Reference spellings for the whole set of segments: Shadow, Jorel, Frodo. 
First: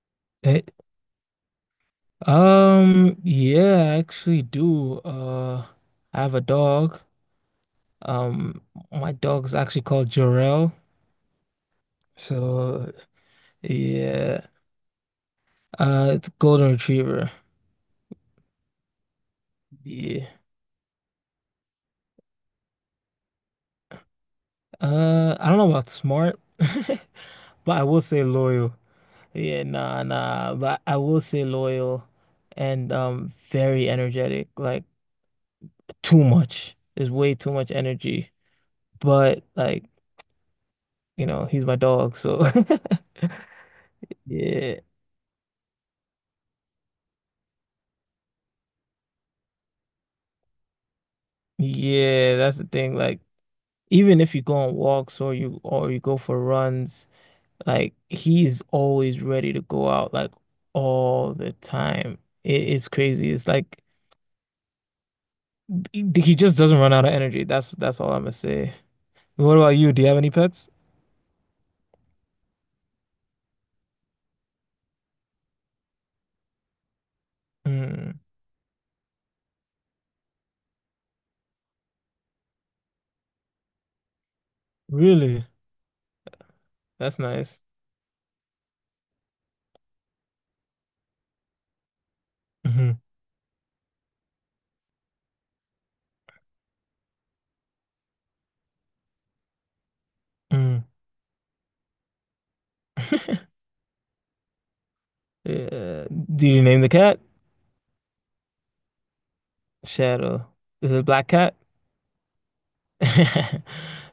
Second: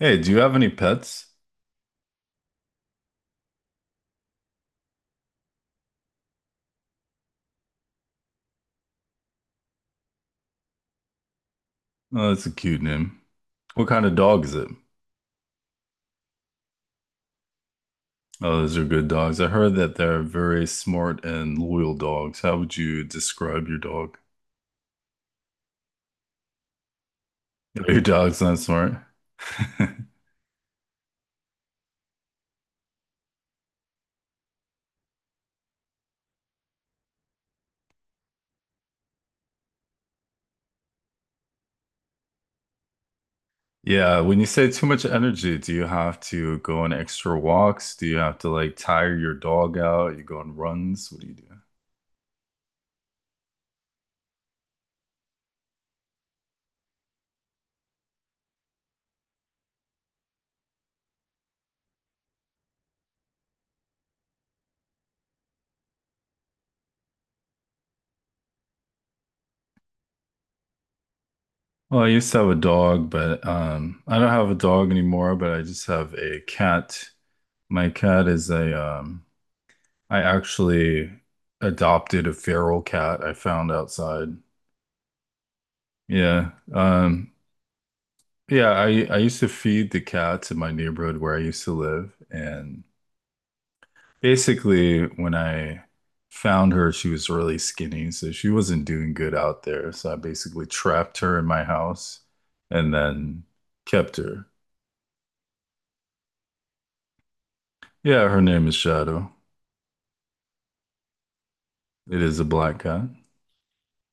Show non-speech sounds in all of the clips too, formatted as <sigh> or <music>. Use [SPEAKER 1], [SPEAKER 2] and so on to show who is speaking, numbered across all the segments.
[SPEAKER 1] Hey, do you have
[SPEAKER 2] Eh,
[SPEAKER 1] any pets?
[SPEAKER 2] yeah, I actually do. I have a dog. Um, my dog's actually called Jorel.
[SPEAKER 1] Oh, that's a cute
[SPEAKER 2] So,
[SPEAKER 1] name. What kind of dog
[SPEAKER 2] yeah.
[SPEAKER 1] is it?
[SPEAKER 2] It's a golden retriever.
[SPEAKER 1] Oh, those are good dogs. I heard that they're
[SPEAKER 2] Yeah.
[SPEAKER 1] very smart and loyal dogs. How would you describe your dog?
[SPEAKER 2] I don't know about smart, <laughs> but I
[SPEAKER 1] <laughs> Your
[SPEAKER 2] will say
[SPEAKER 1] dog's not
[SPEAKER 2] loyal.
[SPEAKER 1] smart. <laughs>
[SPEAKER 2] Yeah, nah, nah, but I will say loyal and very energetic. Like too much. There's way too much energy. But like, you know, he's my dog, so <laughs>
[SPEAKER 1] Yeah, when you say
[SPEAKER 2] Yeah.
[SPEAKER 1] too much energy, do you have to go on extra walks? Do you have to like tire your dog out? You go on runs? What do you do?
[SPEAKER 2] Yeah, that's the thing. Like, even if you go on walks or you go for runs, like he is always ready to go out like all the time. It's crazy. It's like he just doesn't run out of energy. That's all I'm gonna say. What about you? Do you have any pets?
[SPEAKER 1] Well, I used to have a dog, but I don't have a dog anymore, but I just have a cat. My
[SPEAKER 2] Mm,
[SPEAKER 1] cat is a I actually adopted a feral cat I found outside.
[SPEAKER 2] really?
[SPEAKER 1] Yeah.
[SPEAKER 2] That's nice.
[SPEAKER 1] Yeah, I used to feed the cats in my neighborhood where I used to live. And
[SPEAKER 2] Hmm.
[SPEAKER 1] basically, when I found her, she was really skinny. So she wasn't doing good out there. So I basically
[SPEAKER 2] Mm.
[SPEAKER 1] trapped her in my house and then
[SPEAKER 2] <laughs>
[SPEAKER 1] kept her.
[SPEAKER 2] Yeah. Did you name the cat?
[SPEAKER 1] Yeah, her name is Shadow.
[SPEAKER 2] Shadow. Is it a black cat?
[SPEAKER 1] It is a black guy.
[SPEAKER 2] <laughs>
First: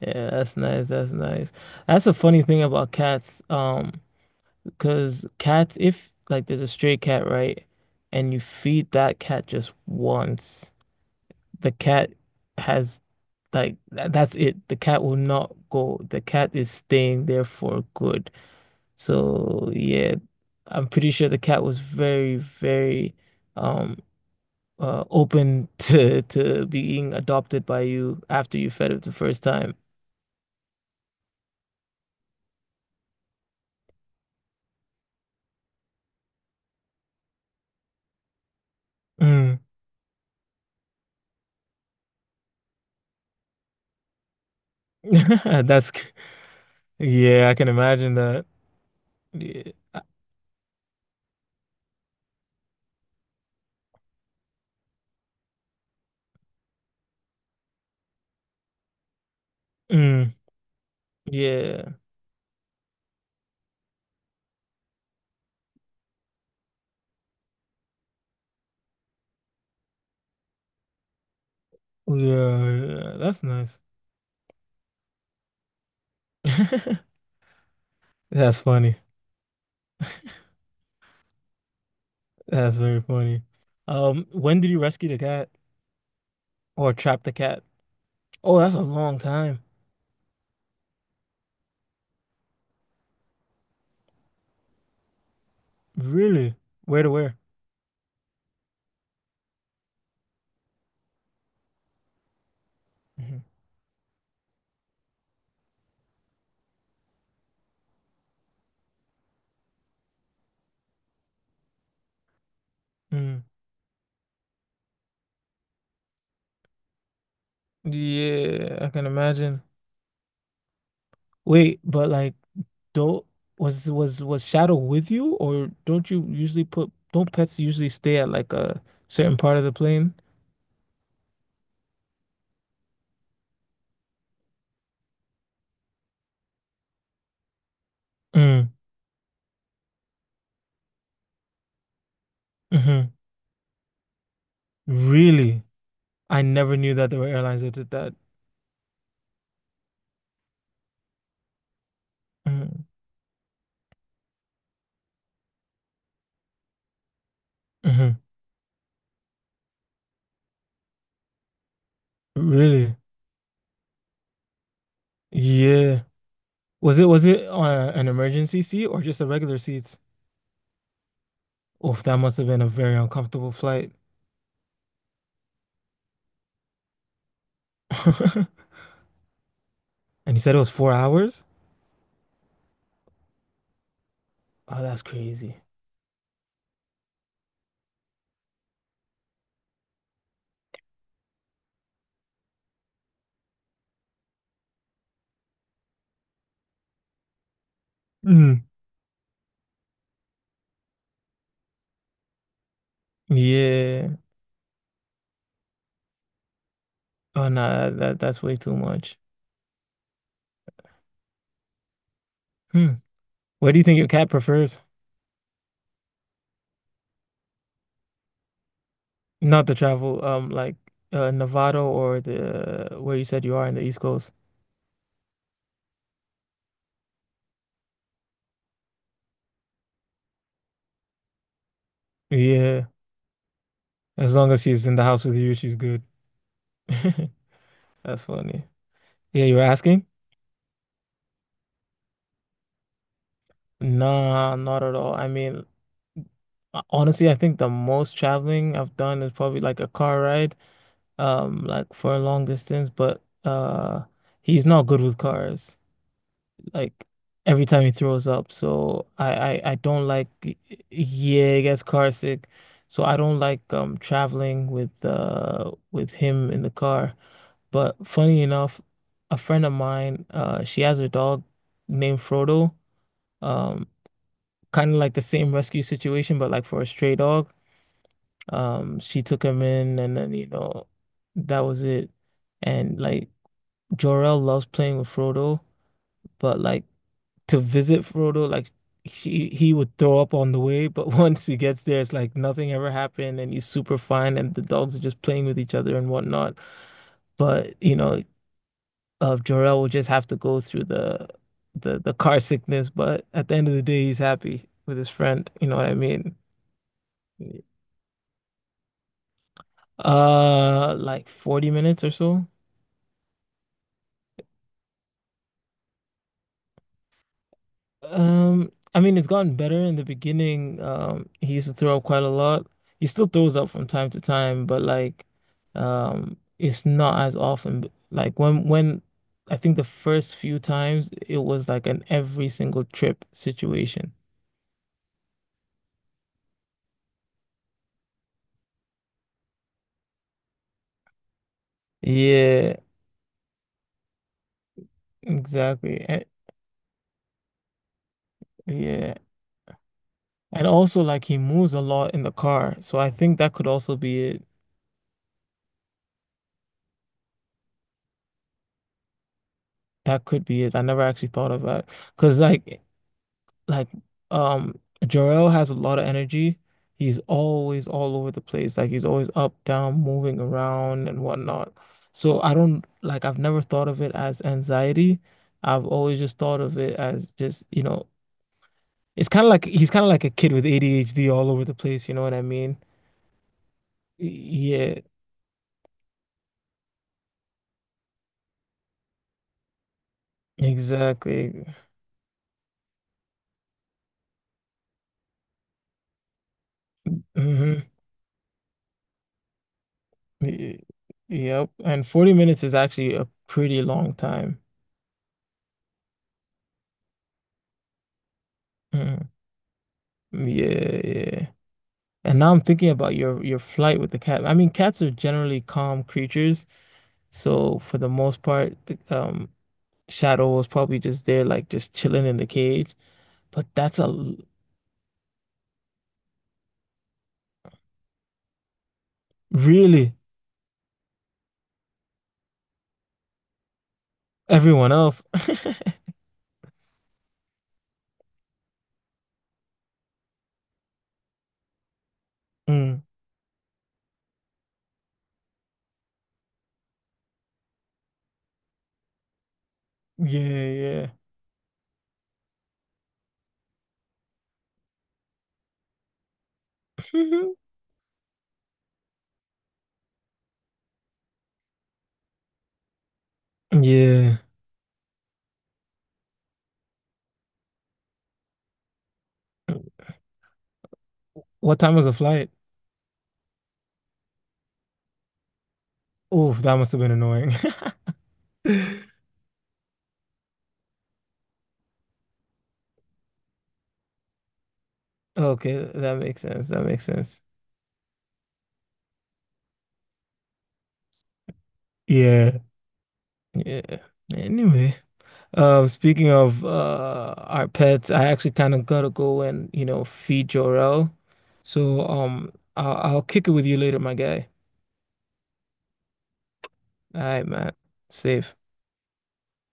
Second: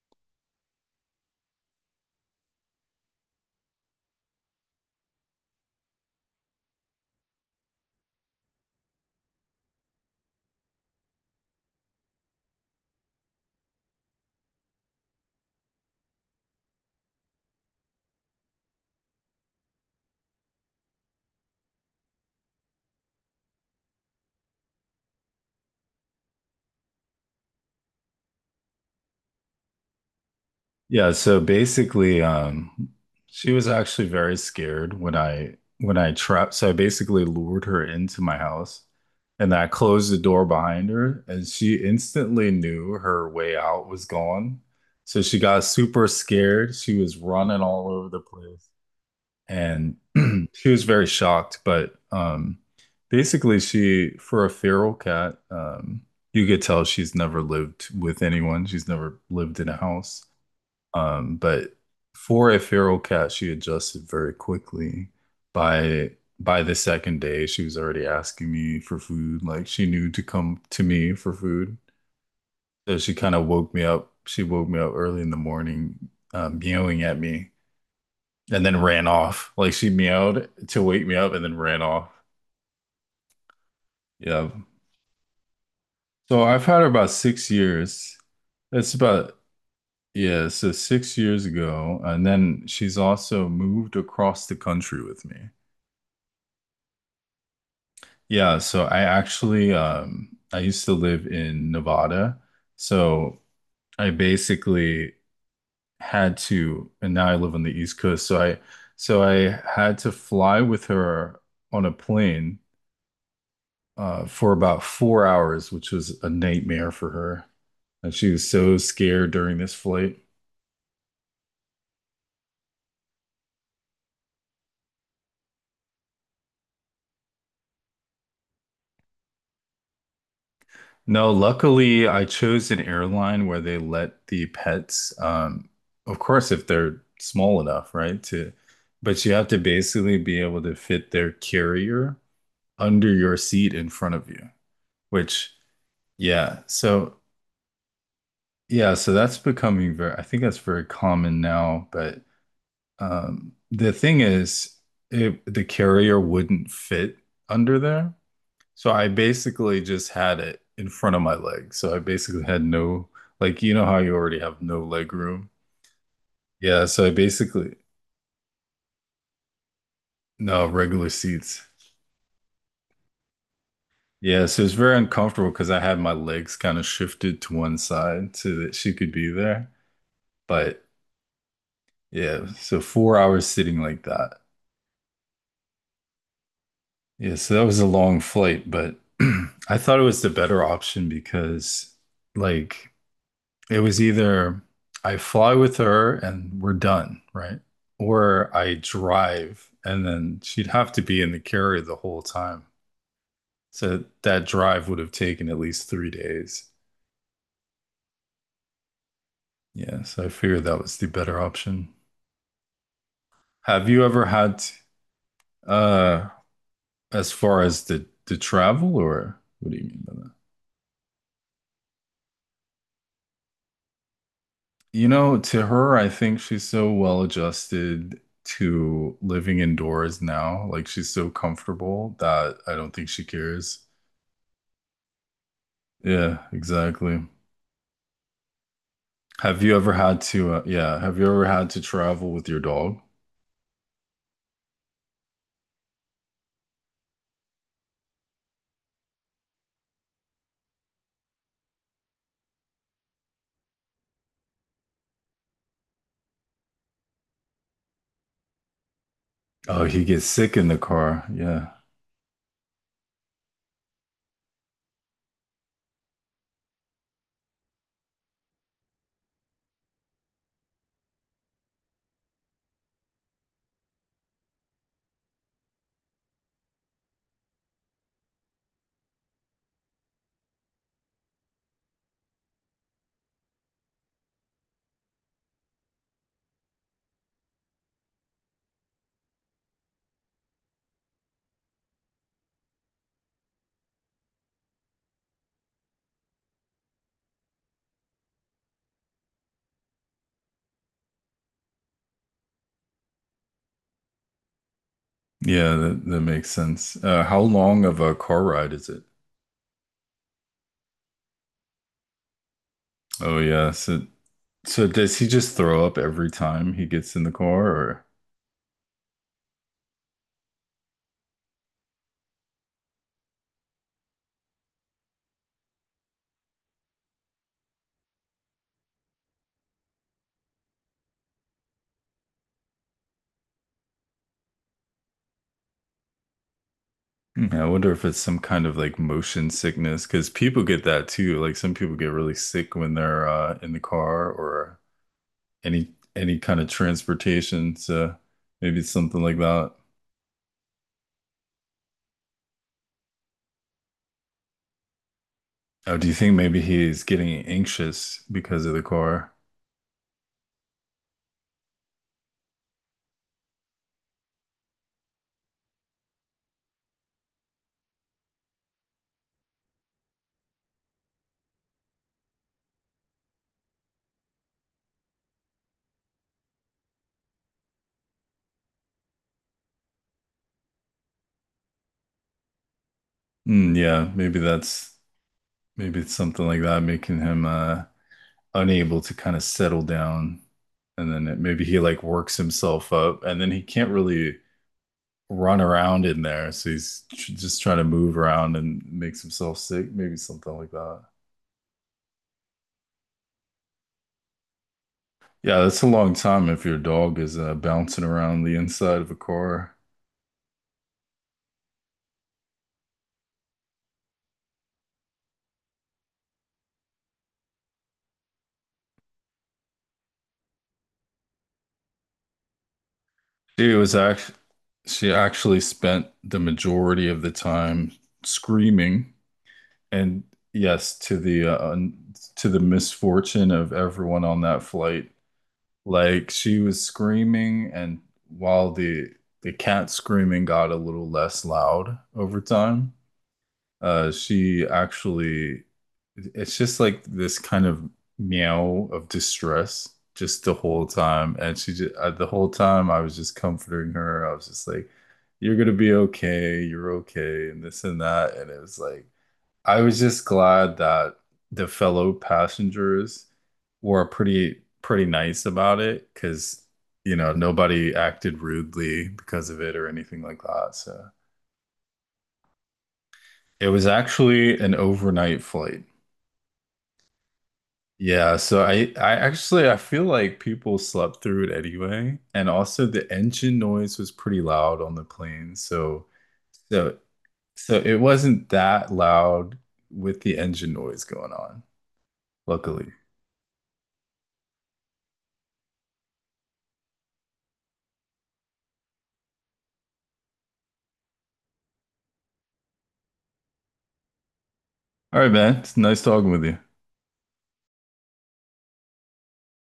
[SPEAKER 2] Yeah, that's nice. That's nice. That's a funny thing about cats. Because cats, if like there's a stray cat, right, and you feed that cat just once, the cat has like that's it. The cat will not go. The cat is staying there for good. So yeah, I'm pretty sure the cat was very, very um open <laughs> to being adopted by you after you fed it the first time.
[SPEAKER 1] Yeah, so basically, she was actually very scared when I trapped. So I basically lured her into my house, and
[SPEAKER 2] Mm.
[SPEAKER 1] I closed the door behind her, and she instantly knew her way out was gone. So she
[SPEAKER 2] <laughs>
[SPEAKER 1] got
[SPEAKER 2] That's
[SPEAKER 1] super
[SPEAKER 2] c-
[SPEAKER 1] scared. She was
[SPEAKER 2] yeah, I
[SPEAKER 1] running
[SPEAKER 2] can
[SPEAKER 1] all over
[SPEAKER 2] imagine
[SPEAKER 1] the
[SPEAKER 2] that.
[SPEAKER 1] place,
[SPEAKER 2] Yeah.
[SPEAKER 1] and
[SPEAKER 2] I-
[SPEAKER 1] <clears throat> she was very shocked. But basically, she for a feral cat, you could tell she's never lived with anyone. She's never lived in a house.
[SPEAKER 2] Mm,
[SPEAKER 1] But
[SPEAKER 2] yeah.
[SPEAKER 1] for a feral cat, she adjusted very quickly. By by the second day, she was already asking me for food. Like she knew to come to me for food.
[SPEAKER 2] Yeah,
[SPEAKER 1] So she
[SPEAKER 2] yeah.
[SPEAKER 1] kind
[SPEAKER 2] That's
[SPEAKER 1] of woke
[SPEAKER 2] nice.
[SPEAKER 1] me up. She woke me up early in the morning, meowing
[SPEAKER 2] <laughs>
[SPEAKER 1] at me,
[SPEAKER 2] That's
[SPEAKER 1] and then
[SPEAKER 2] funny.
[SPEAKER 1] ran off. Like she meowed to wake me up and then ran off.
[SPEAKER 2] That's very funny.
[SPEAKER 1] Yeah.
[SPEAKER 2] When did you rescue the cat
[SPEAKER 1] So I've had her
[SPEAKER 2] or
[SPEAKER 1] about
[SPEAKER 2] trap the
[SPEAKER 1] six
[SPEAKER 2] cat?
[SPEAKER 1] years.
[SPEAKER 2] Oh, that's a
[SPEAKER 1] That's
[SPEAKER 2] long
[SPEAKER 1] about
[SPEAKER 2] time.
[SPEAKER 1] yeah, so 6 years ago, and then she's also moved across the country with me.
[SPEAKER 2] Really? Where to where?
[SPEAKER 1] Yeah, so I actually I used to live in Nevada.
[SPEAKER 2] Mhm.
[SPEAKER 1] So I basically had to and now I live on the East Coast. So I had to fly with her on a plane
[SPEAKER 2] Mm.
[SPEAKER 1] for about 4 hours, which was a nightmare for her. And she was so
[SPEAKER 2] Yeah, I can
[SPEAKER 1] scared during
[SPEAKER 2] imagine.
[SPEAKER 1] this flight.
[SPEAKER 2] Wait, but like, don't was Shadow with you, or don't you usually put, don't pets usually stay at like a certain part of the plane?
[SPEAKER 1] No, luckily I chose an airline where they let the pets, of course, if they're small enough, right? To,
[SPEAKER 2] Mm.
[SPEAKER 1] but you have to basically be able to fit their carrier
[SPEAKER 2] Hmm.
[SPEAKER 1] under your seat in front of you, which,
[SPEAKER 2] Really? I
[SPEAKER 1] yeah.
[SPEAKER 2] never knew that
[SPEAKER 1] So,
[SPEAKER 2] there were airlines that did that.
[SPEAKER 1] yeah, so that's becoming very, I think that's very common now. But the thing is, it, the carrier wouldn't fit under there.
[SPEAKER 2] Mm-hmm.
[SPEAKER 1] So I basically just had it in front of my leg. So I basically had
[SPEAKER 2] Really?
[SPEAKER 1] no, like, you know how you already have no leg room?
[SPEAKER 2] Yeah.
[SPEAKER 1] Yeah. So I
[SPEAKER 2] Was it
[SPEAKER 1] basically,
[SPEAKER 2] an emergency seat or just a regular seats?
[SPEAKER 1] no, regular seats.
[SPEAKER 2] Oh, that must have been a very uncomfortable flight.
[SPEAKER 1] Yeah. So it's very uncomfortable because I had my legs kind of shifted to one side so
[SPEAKER 2] <laughs>
[SPEAKER 1] that she could be there.
[SPEAKER 2] And you said it was
[SPEAKER 1] But
[SPEAKER 2] 4 hours?
[SPEAKER 1] yeah. So 4 hours sitting like that.
[SPEAKER 2] Oh, that's crazy.
[SPEAKER 1] Yeah. So that was a long flight, but <clears throat> I thought it was the better option because, like, it was either I fly with her and we're done, right? Or
[SPEAKER 2] Mm.
[SPEAKER 1] I drive and then she'd have to be in the carrier the whole time. So
[SPEAKER 2] Yeah.
[SPEAKER 1] that drive would have taken at least 3 days.
[SPEAKER 2] Oh no, that's way too much.
[SPEAKER 1] Yeah, so I figured that was the better option.
[SPEAKER 2] Hmm. Where do you
[SPEAKER 1] Have
[SPEAKER 2] think
[SPEAKER 1] you
[SPEAKER 2] your
[SPEAKER 1] ever
[SPEAKER 2] cat
[SPEAKER 1] had
[SPEAKER 2] prefers?
[SPEAKER 1] uh as far as the travel or
[SPEAKER 2] Not
[SPEAKER 1] what
[SPEAKER 2] to
[SPEAKER 1] do you mean by
[SPEAKER 2] travel,
[SPEAKER 1] that?
[SPEAKER 2] Nevada or the where you said you are in the East Coast.
[SPEAKER 1] You know, to her, I think she's so well adjusted to living indoors now. Like she's so comfortable that I
[SPEAKER 2] Yeah.
[SPEAKER 1] don't think she cares.
[SPEAKER 2] As long as she's in the house with you, she's good.
[SPEAKER 1] Yeah, exactly.
[SPEAKER 2] <laughs> That's funny. Yeah, you
[SPEAKER 1] Have
[SPEAKER 2] were
[SPEAKER 1] you ever
[SPEAKER 2] asking?
[SPEAKER 1] had to, yeah, have you ever had to travel with your dog?
[SPEAKER 2] Nah, not at all. Honestly, I think the most traveling I've done is probably like a car ride, like for a long distance, but he's not good with cars. Like every time he throws up. So I
[SPEAKER 1] Oh, he
[SPEAKER 2] don't
[SPEAKER 1] gets
[SPEAKER 2] like
[SPEAKER 1] sick in the car.
[SPEAKER 2] yeah, he
[SPEAKER 1] Yeah.
[SPEAKER 2] gets car sick. So I don't like traveling with him in the car. But funny enough, a friend of mine, she has a dog named Frodo. Um, Kind of like the same rescue situation, but like for a stray dog. She took him in, and then you know, that was it. And like Jor-El loves playing with Frodo, but like to visit Frodo, like he would throw up on the way. But <laughs> once he gets there, it's like nothing ever happened, and he's super fine, and the dogs are just playing with each other and whatnot. But you know, Jor-El will just have to go through the car sickness, but at the end of the day, he's happy with his friend. You
[SPEAKER 1] Yeah,
[SPEAKER 2] know what I
[SPEAKER 1] that
[SPEAKER 2] mean?
[SPEAKER 1] makes sense. How long of a car ride is it?
[SPEAKER 2] Like 40 minutes or so.
[SPEAKER 1] Oh, yeah. So, so does he just throw up every time he gets in the car or?
[SPEAKER 2] I mean, it's gotten better in the beginning. He used to throw up quite a lot. He still throws up from time to time, but it's not as often. Like when I think the first few times it was like an every single trip situation.
[SPEAKER 1] Hmm, yeah, I wonder if it's some kind of like motion sickness because people get that too. Like some people get really sick
[SPEAKER 2] Yeah,
[SPEAKER 1] when they're in the car or any
[SPEAKER 2] exactly. And,
[SPEAKER 1] any kind of transportation. So maybe it's
[SPEAKER 2] yeah.
[SPEAKER 1] something like that.
[SPEAKER 2] And also like he moves a lot in the car. So I think that could also be it.
[SPEAKER 1] Oh, do you think maybe he's getting anxious because of the core?
[SPEAKER 2] That could be it. I never actually thought of that. Because like um Jarrell has a lot of energy. He's always all over the place. Like he's always up, down, moving around and whatnot. So I don't like I've never thought of it as anxiety. I've always just thought of it as just, you know, it's kind of like he's kind of like a kid with ADHD all over the place, you know what I mean?
[SPEAKER 1] Mm, yeah,
[SPEAKER 2] Yeah,
[SPEAKER 1] maybe it's something like that making him unable to kind of settle down. And then maybe
[SPEAKER 2] exactly.
[SPEAKER 1] he like works himself up and then he can't really run around in there. So he's tr just trying
[SPEAKER 2] Hmm.
[SPEAKER 1] to move around and makes himself sick, maybe something like that.
[SPEAKER 2] Yep. And 40 minutes is actually a pretty long time.
[SPEAKER 1] Yeah, that's a long time if your dog is bouncing around the inside of a
[SPEAKER 2] Mhm.
[SPEAKER 1] core.
[SPEAKER 2] Yeah, yeah. And now I'm thinking about your flight with the cat. I mean, cats are generally calm creatures, so for the most part, Shadow was probably just there, like just chilling in the cage. But
[SPEAKER 1] Dude, it was
[SPEAKER 2] that's a
[SPEAKER 1] act
[SPEAKER 2] l-
[SPEAKER 1] She actually spent the majority of the time screaming,
[SPEAKER 2] Really,
[SPEAKER 1] and yes, to the to the misfortune of everyone on that
[SPEAKER 2] everyone
[SPEAKER 1] flight.
[SPEAKER 2] else. <laughs>
[SPEAKER 1] Like she was screaming, and while the cat screaming got a little less loud over time,
[SPEAKER 2] Mm,
[SPEAKER 1] uh, she actually, it's just like this kind of meow of distress just the whole
[SPEAKER 2] yeah,
[SPEAKER 1] time. And she just, the whole time I was just comforting her. I was just like, you're gonna be okay, you're
[SPEAKER 2] yeah,
[SPEAKER 1] okay, and this and that. And it was like, I was just glad that the fellow passengers
[SPEAKER 2] <laughs>
[SPEAKER 1] were
[SPEAKER 2] yeah.
[SPEAKER 1] pretty nice about it because, you know, nobody acted rudely because of it or anything like that. So
[SPEAKER 2] What time was the flight?
[SPEAKER 1] it was actually an overnight flight.
[SPEAKER 2] Oh, that must have been annoying. <laughs>
[SPEAKER 1] Yeah, so I actually I feel like people slept through it anyway, and also the engine noise was pretty loud on the plane,
[SPEAKER 2] Okay, that makes sense. That
[SPEAKER 1] so
[SPEAKER 2] makes sense.
[SPEAKER 1] so it wasn't that loud with the engine noise going on,
[SPEAKER 2] Yeah,
[SPEAKER 1] luckily.
[SPEAKER 2] yeah. Anyway. Speaking of our pets, I actually kind of gotta go and you know feed Jorel. So I'll kick it with you later, my guy.
[SPEAKER 1] All right, man, it's nice talking with you.
[SPEAKER 2] All right, man. Safe.